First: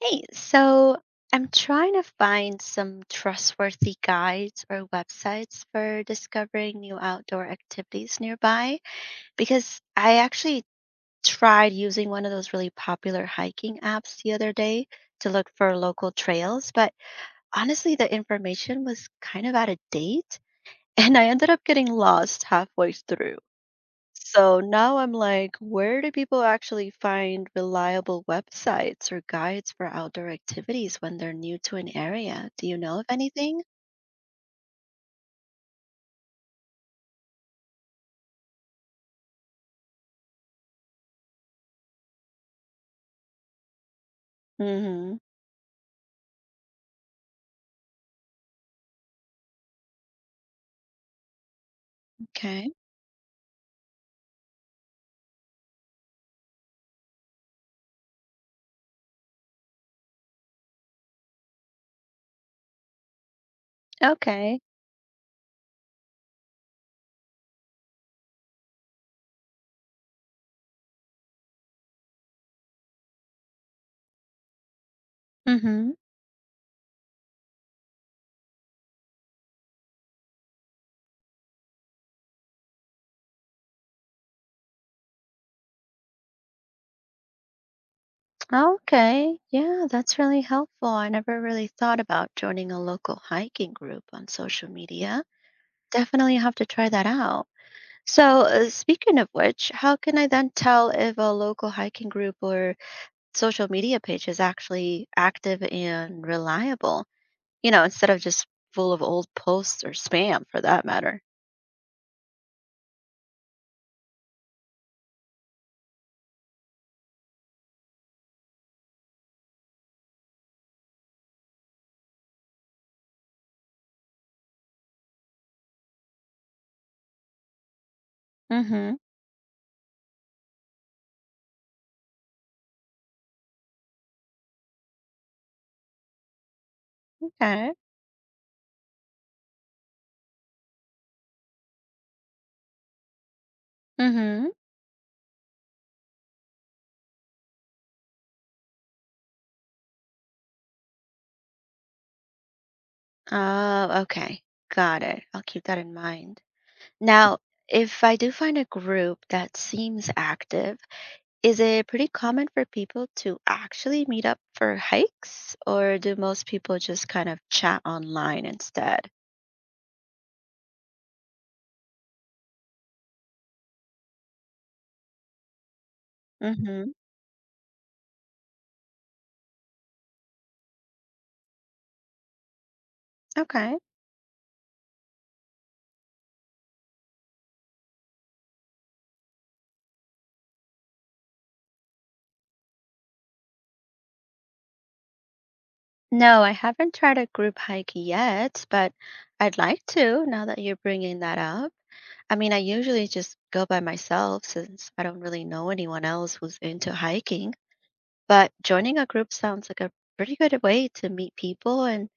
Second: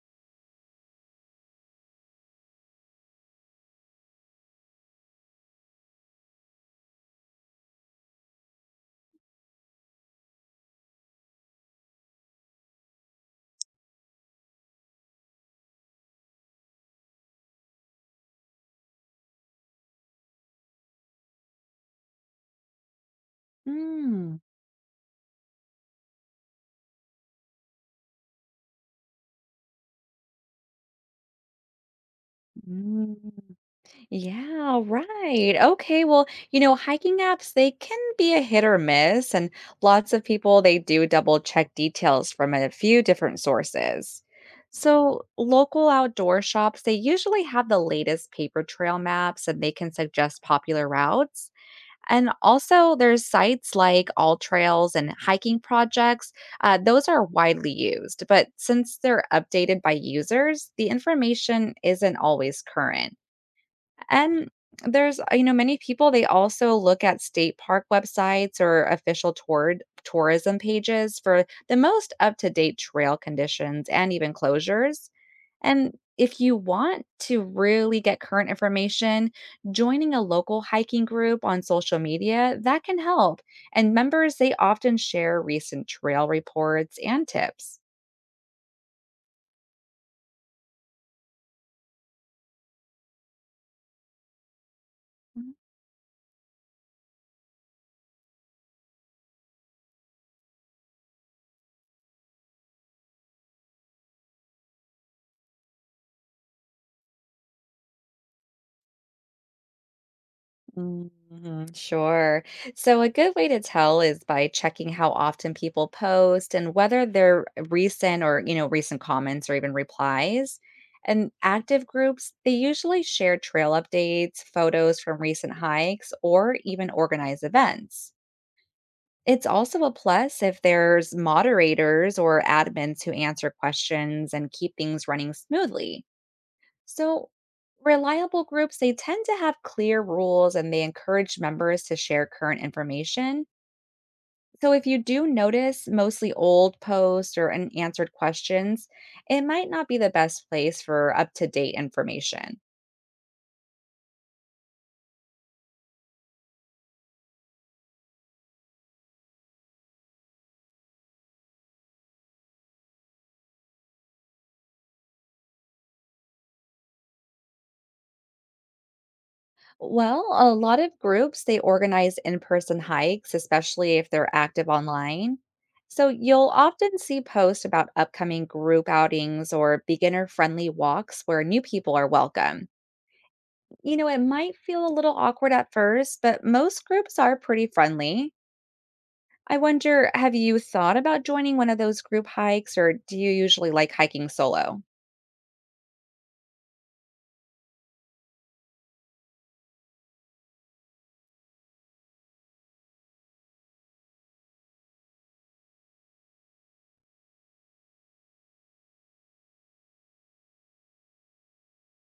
Hey, so I'm trying to find some trustworthy guides or websites for discovering new outdoor activities nearby because I actually tried using one of those really popular hiking apps the other day to look for local trails, but honestly, the information was kind of out of date and I ended up getting lost halfway through. Mm, So now I'm like, where do people actually find reliable websites or guides for outdoor activities when they're new to an area? Do you know of mm. anything? Yeah, right. Okay. Well, you know, hiking apps, they can be a hit or miss, and lots of people they do double check details from a few different sources. Mm-hmm. So, local outdoor shops, they usually have the latest paper trail maps and they can suggest popular routes. And Okay. also, there's sites like All Trails and hiking projects. Those are widely used, but since they're updated by users, the information isn't always current. And Okay. there's, you know, many people they also look at state park websites or official tourism pages for the most up-to-date trail conditions and even closures. Mm-hmm. And if you want to really get current information, joining a local hiking group on social media, that can help. And members, they often share recent trail reports and tips. Okay. Yeah, that's really helpful. I never really thought about joining a local hiking group on social media. Definitely have to try that out. So, speaking of which, how can I then tell if a local hiking group or social media page is actually active and reliable, you know, instead of just full of old posts or spam for that matter. Mhm. Sure. So, a good way to tell is by checking how often people post and whether their recent or, you know, recent comments or even replies. And active groups, they usually share trail updates, photos from recent hikes, or even organize events. Mm-hmm. It's also a plus if there's moderators or admins who answer questions and keep things running smoothly. So, Okay. reliable groups, they tend to have clear rules and they encourage members to share current information. Mm-hmm. So, if you do notice mostly old posts or unanswered questions, it might not be the best place for up to date information. Oh, okay. Got it. I'll keep that in mind. Now, if I do find a group that seems active, is it pretty common for people to actually meet up for hikes, or do most people just kind of chat online instead? Well, a lot of groups, they organize in person hikes, especially if they're active online. So, you'll Mm-hmm. often see posts about upcoming group outings or beginner friendly walks where new people are welcome. Okay. You know, it might feel a little awkward at first, but most groups are pretty friendly. I wonder, have you thought about joining one of those group hikes or do you usually like hiking solo? No, I haven't tried a group hike yet, but I'd like to now that you're bringing that up. I mean, I usually just go by myself since I don't really know anyone else who's into hiking, but joining a group sounds like a pretty good way to meet people and,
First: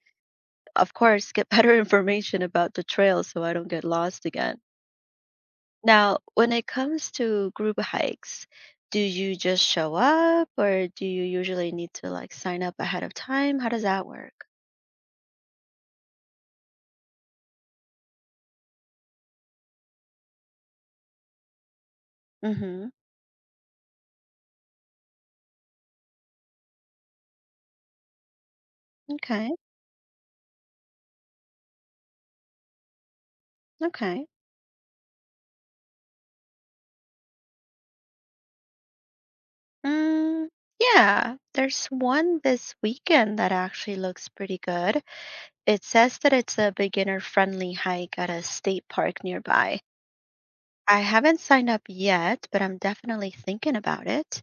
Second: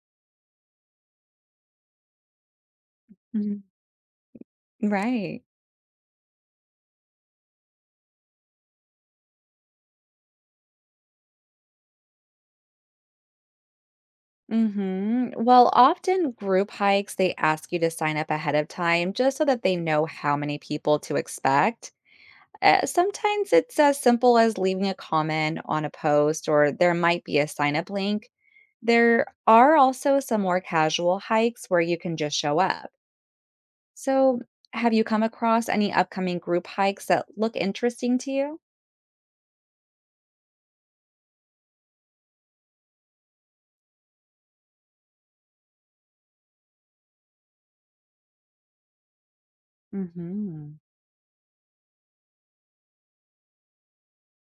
of course, get better information about the trail so I Mhm. don't get lost again. Right. Now, when it comes to group hikes, do you just show up or do you usually need to like sign up ahead of time? How does that work? Mhm. Well, often group hikes they ask you to sign up ahead of time just so that they know how many people to expect. Mm-hmm. Sometimes it's as simple as leaving a comment on a post or there might be a sign up link. There Okay. are also some more casual hikes where you can just show up. Okay. So, have you come across any upcoming group hikes that look interesting to you? Mm, yeah, there's one this weekend that actually looks pretty good. It says that it's a beginner-friendly hike at a state park nearby. Hmm. I haven't signed up yet, but I'm definitely thinking about it.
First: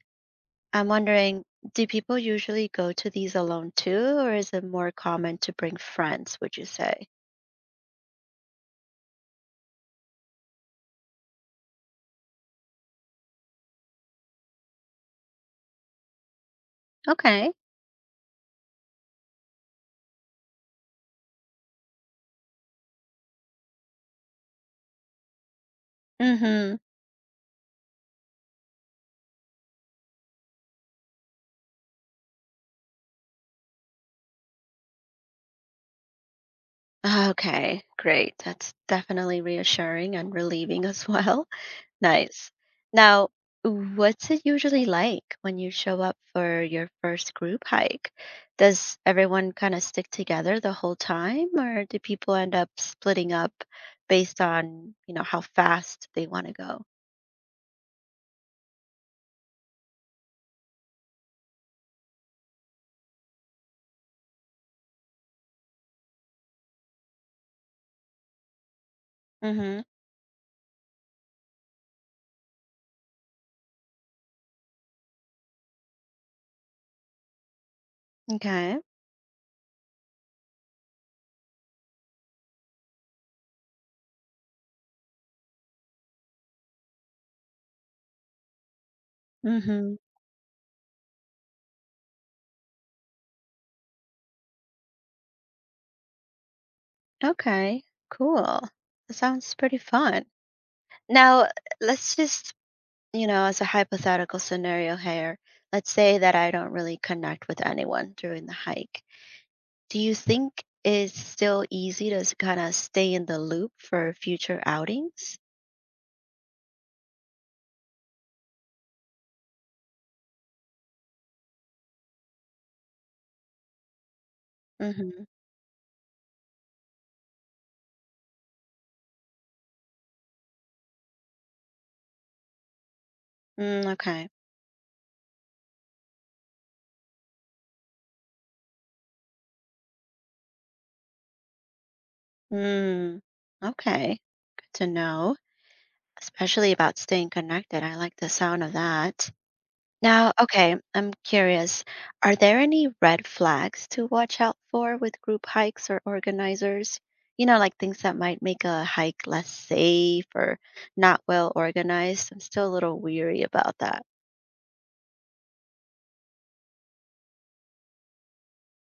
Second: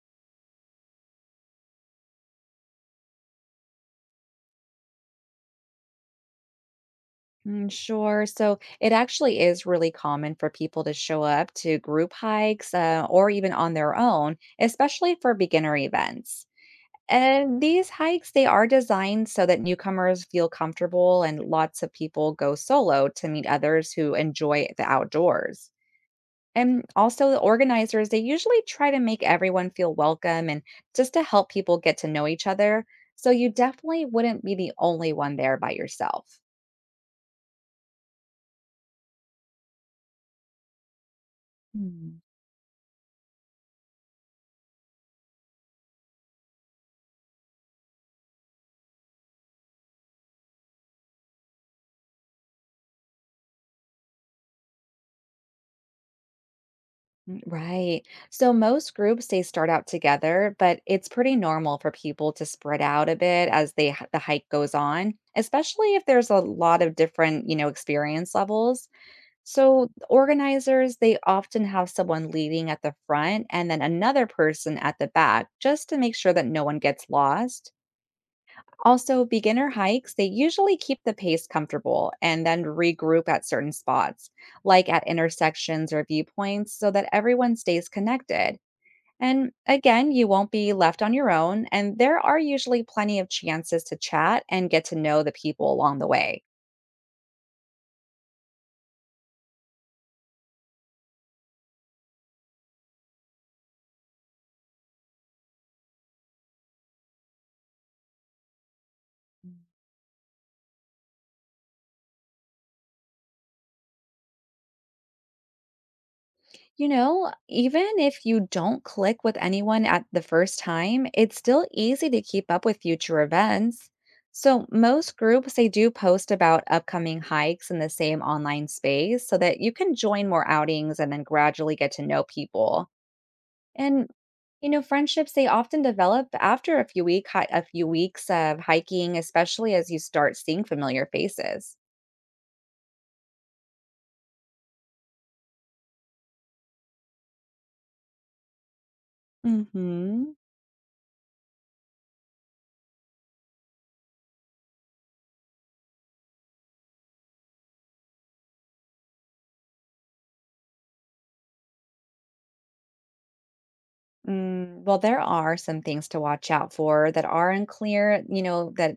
I'm wondering, do people usually go to these alone too, or is it more common to bring friends, would you say? Mm, sure. So it actually is really common for people to show up to group hikes or even on their own, especially for beginner events. Okay. And these hikes, they are designed so that newcomers feel comfortable, and lots of people go solo to meet others who enjoy the outdoors. Mm-hmm. And also, the organizers, they usually try to make everyone feel welcome and just to help people get to know each other. So you definitely wouldn't be the only one there by yourself. Okay, great. That's definitely reassuring and relieving as well. Hmm. Nice. Now, what's it usually like when you show up for your first group hike? Does everyone kind of stick together the whole time, or do people end up splitting up based on, you know, how fast they want to go? Mm. Right. So most groups they start out together, but it's pretty normal for people to spread out a bit as the hike goes on, especially if there's a lot of different, you know, experience levels. Hmm. So the organizers, they often have someone leading at the front and then another person at the back just to make sure that no one gets lost. Okay. Also, beginner hikes, they usually keep the pace comfortable and then regroup at certain spots, like at intersections or viewpoints, so that everyone stays connected. And Hmm. again, you won't be left on your own, and there are usually plenty of chances to chat and get to know the people along the way. Okay. Cool. That sounds pretty fun. Now, let's just, you know, as a hypothetical scenario here, let's say that I don't really connect with anyone during the hike. Do you think it's still easy to kind of stay in the loop for future outings? You know, even if you don't click with anyone at the first time, it's still easy to keep up with future events. So, most Mm-hmm. groups they do post about upcoming hikes in the same online space so that you can join more outings and then gradually get to know people. Mm, And okay. you know, friendships they often develop after a few weeks of hiking, especially as you start seeing familiar faces. Mm, okay. Good to know, especially about staying connected. I like the sound of that. Now, Mhm. okay, I'm curious, are there any red flags to watch out for with group hikes or organizers? You know, like things that might make a hike less safe or not well organized. I'm still a little weary about that. Mm, well, there are some things to watch out for that are unclear, you know, that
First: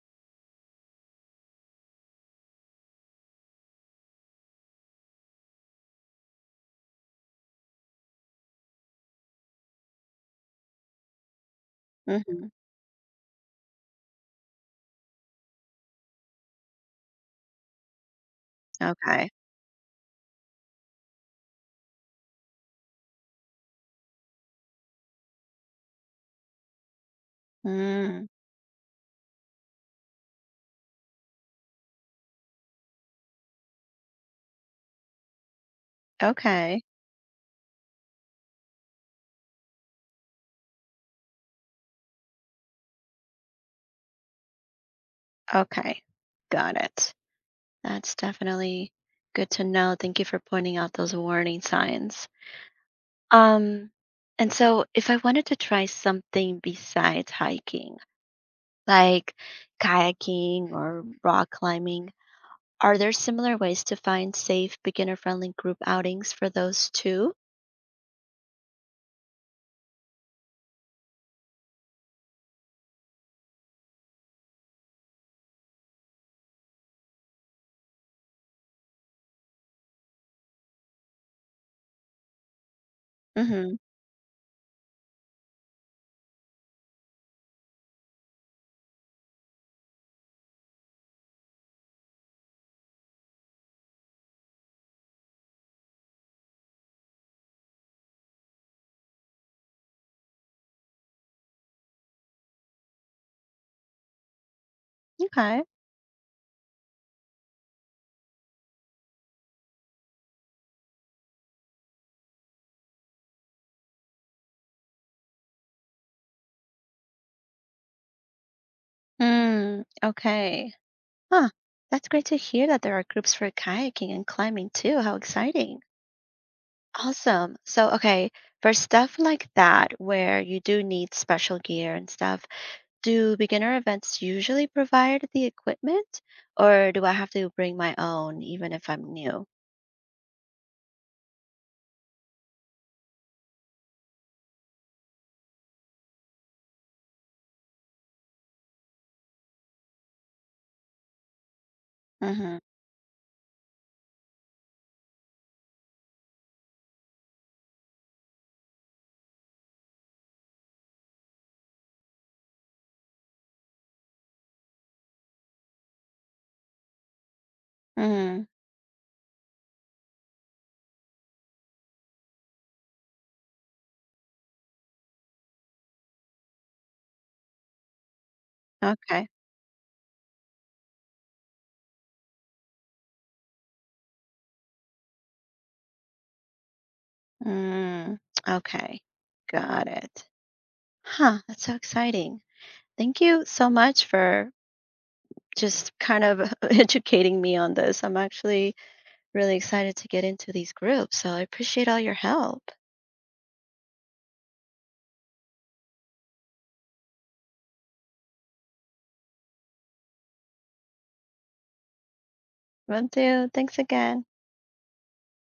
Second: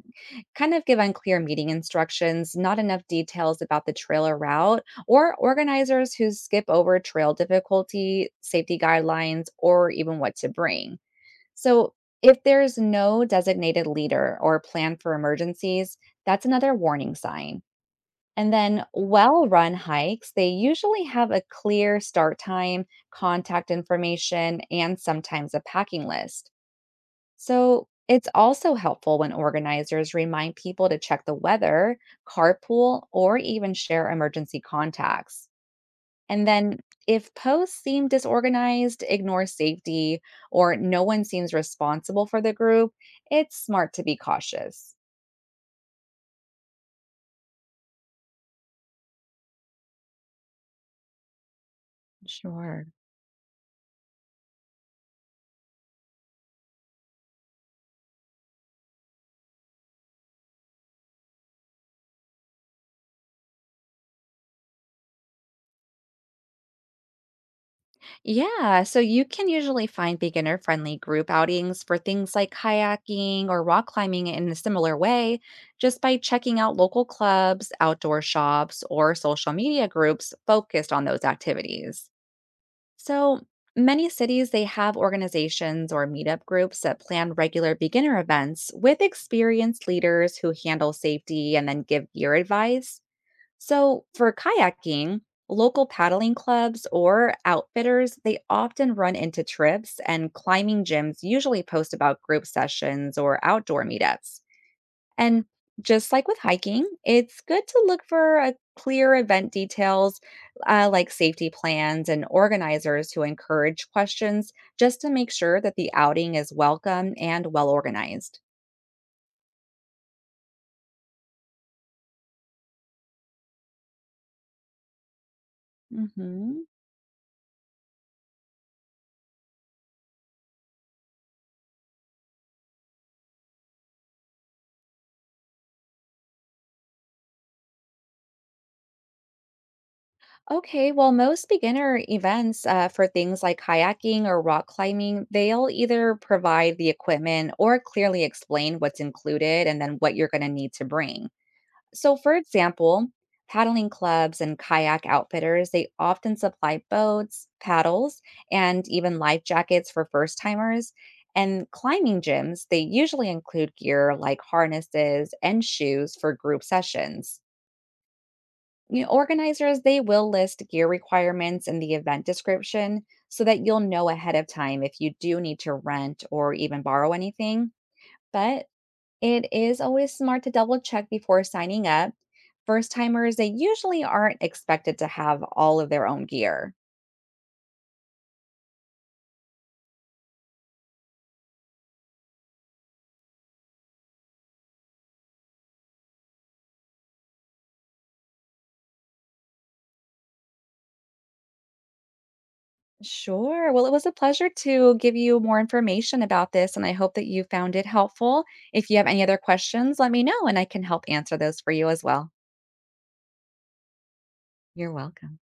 kind of give unclear meeting instructions, not enough details about the trailer route, or organizers who skip over trail difficulty, safety guidelines, or even what to bring. So, if Mm-hmm. there's no designated leader or plan for emergencies, that's another warning sign. And then Okay. well run hikes, they usually have a clear start time, contact information, and sometimes a packing list. So Mm, it's also helpful when organizers remind people to check the weather, carpool, or even share emergency contacts. And then okay. if posts seem disorganized, ignore safety, or no one seems responsible for the group, it's smart to be cautious. Okay. Got it. That's definitely good to know. Thank you for pointing out those warning signs. Sure. Um, and so if I wanted to try something besides hiking, like kayaking or rock climbing, are there similar ways to find safe, beginner friendly group outings for those too? Yeah, so you can usually find beginner friendly group outings for things like kayaking or rock climbing in a similar way just by checking out local clubs, outdoor shops, or social media groups focused on those activities. So Mm-hmm. many cities they have organizations or meetup groups that plan regular beginner events with experienced leaders who handle safety and then give gear advice. So, for kayaking, local paddling clubs or outfitters, they often run into trips and climbing gyms usually post about group sessions or outdoor meetups. And Okay. just like with hiking, it's good to look for a clear event details like safety plans and organizers who encourage questions just to make sure that the outing is welcome and well organized. Mm, okay. Huh. That's great to hear that there are groups for kayaking and climbing too. How exciting. Mhm. Awesome. So, okay, for stuff like that, where you do need special gear and stuff, do beginner events usually provide the equipment, or do I have to bring my own even if I'm new? Okay, well, most beginner events for things like kayaking or rock climbing, they'll either provide the equipment or clearly explain what's included and then what you're going to need to bring. So, for Mm-hmm. example, paddling clubs and kayak outfitters, they often supply boats, paddles, and even life jackets for first timers. And climbing gyms, they usually include gear like harnesses and shoes for group sessions. Mm-hmm. You know, organizers, they will list gear requirements in the event description so that you'll know ahead of time if you do need to rent or even borrow anything. But Okay. it is always smart to double check before signing up. First timers, they usually aren't expected to have all of their own gear. Mm, okay. Got it. Huh, that's so exciting. Thank you so much for just kind of educating me on this. I'm actually really excited to get into these groups, so I appreciate all your help. Sure. Well, it was a pleasure to give you more information about this, and I hope that you found it helpful. If you have any other questions, let me know, and I can help answer those for you as well. Well, do. Thanks again. You're welcome.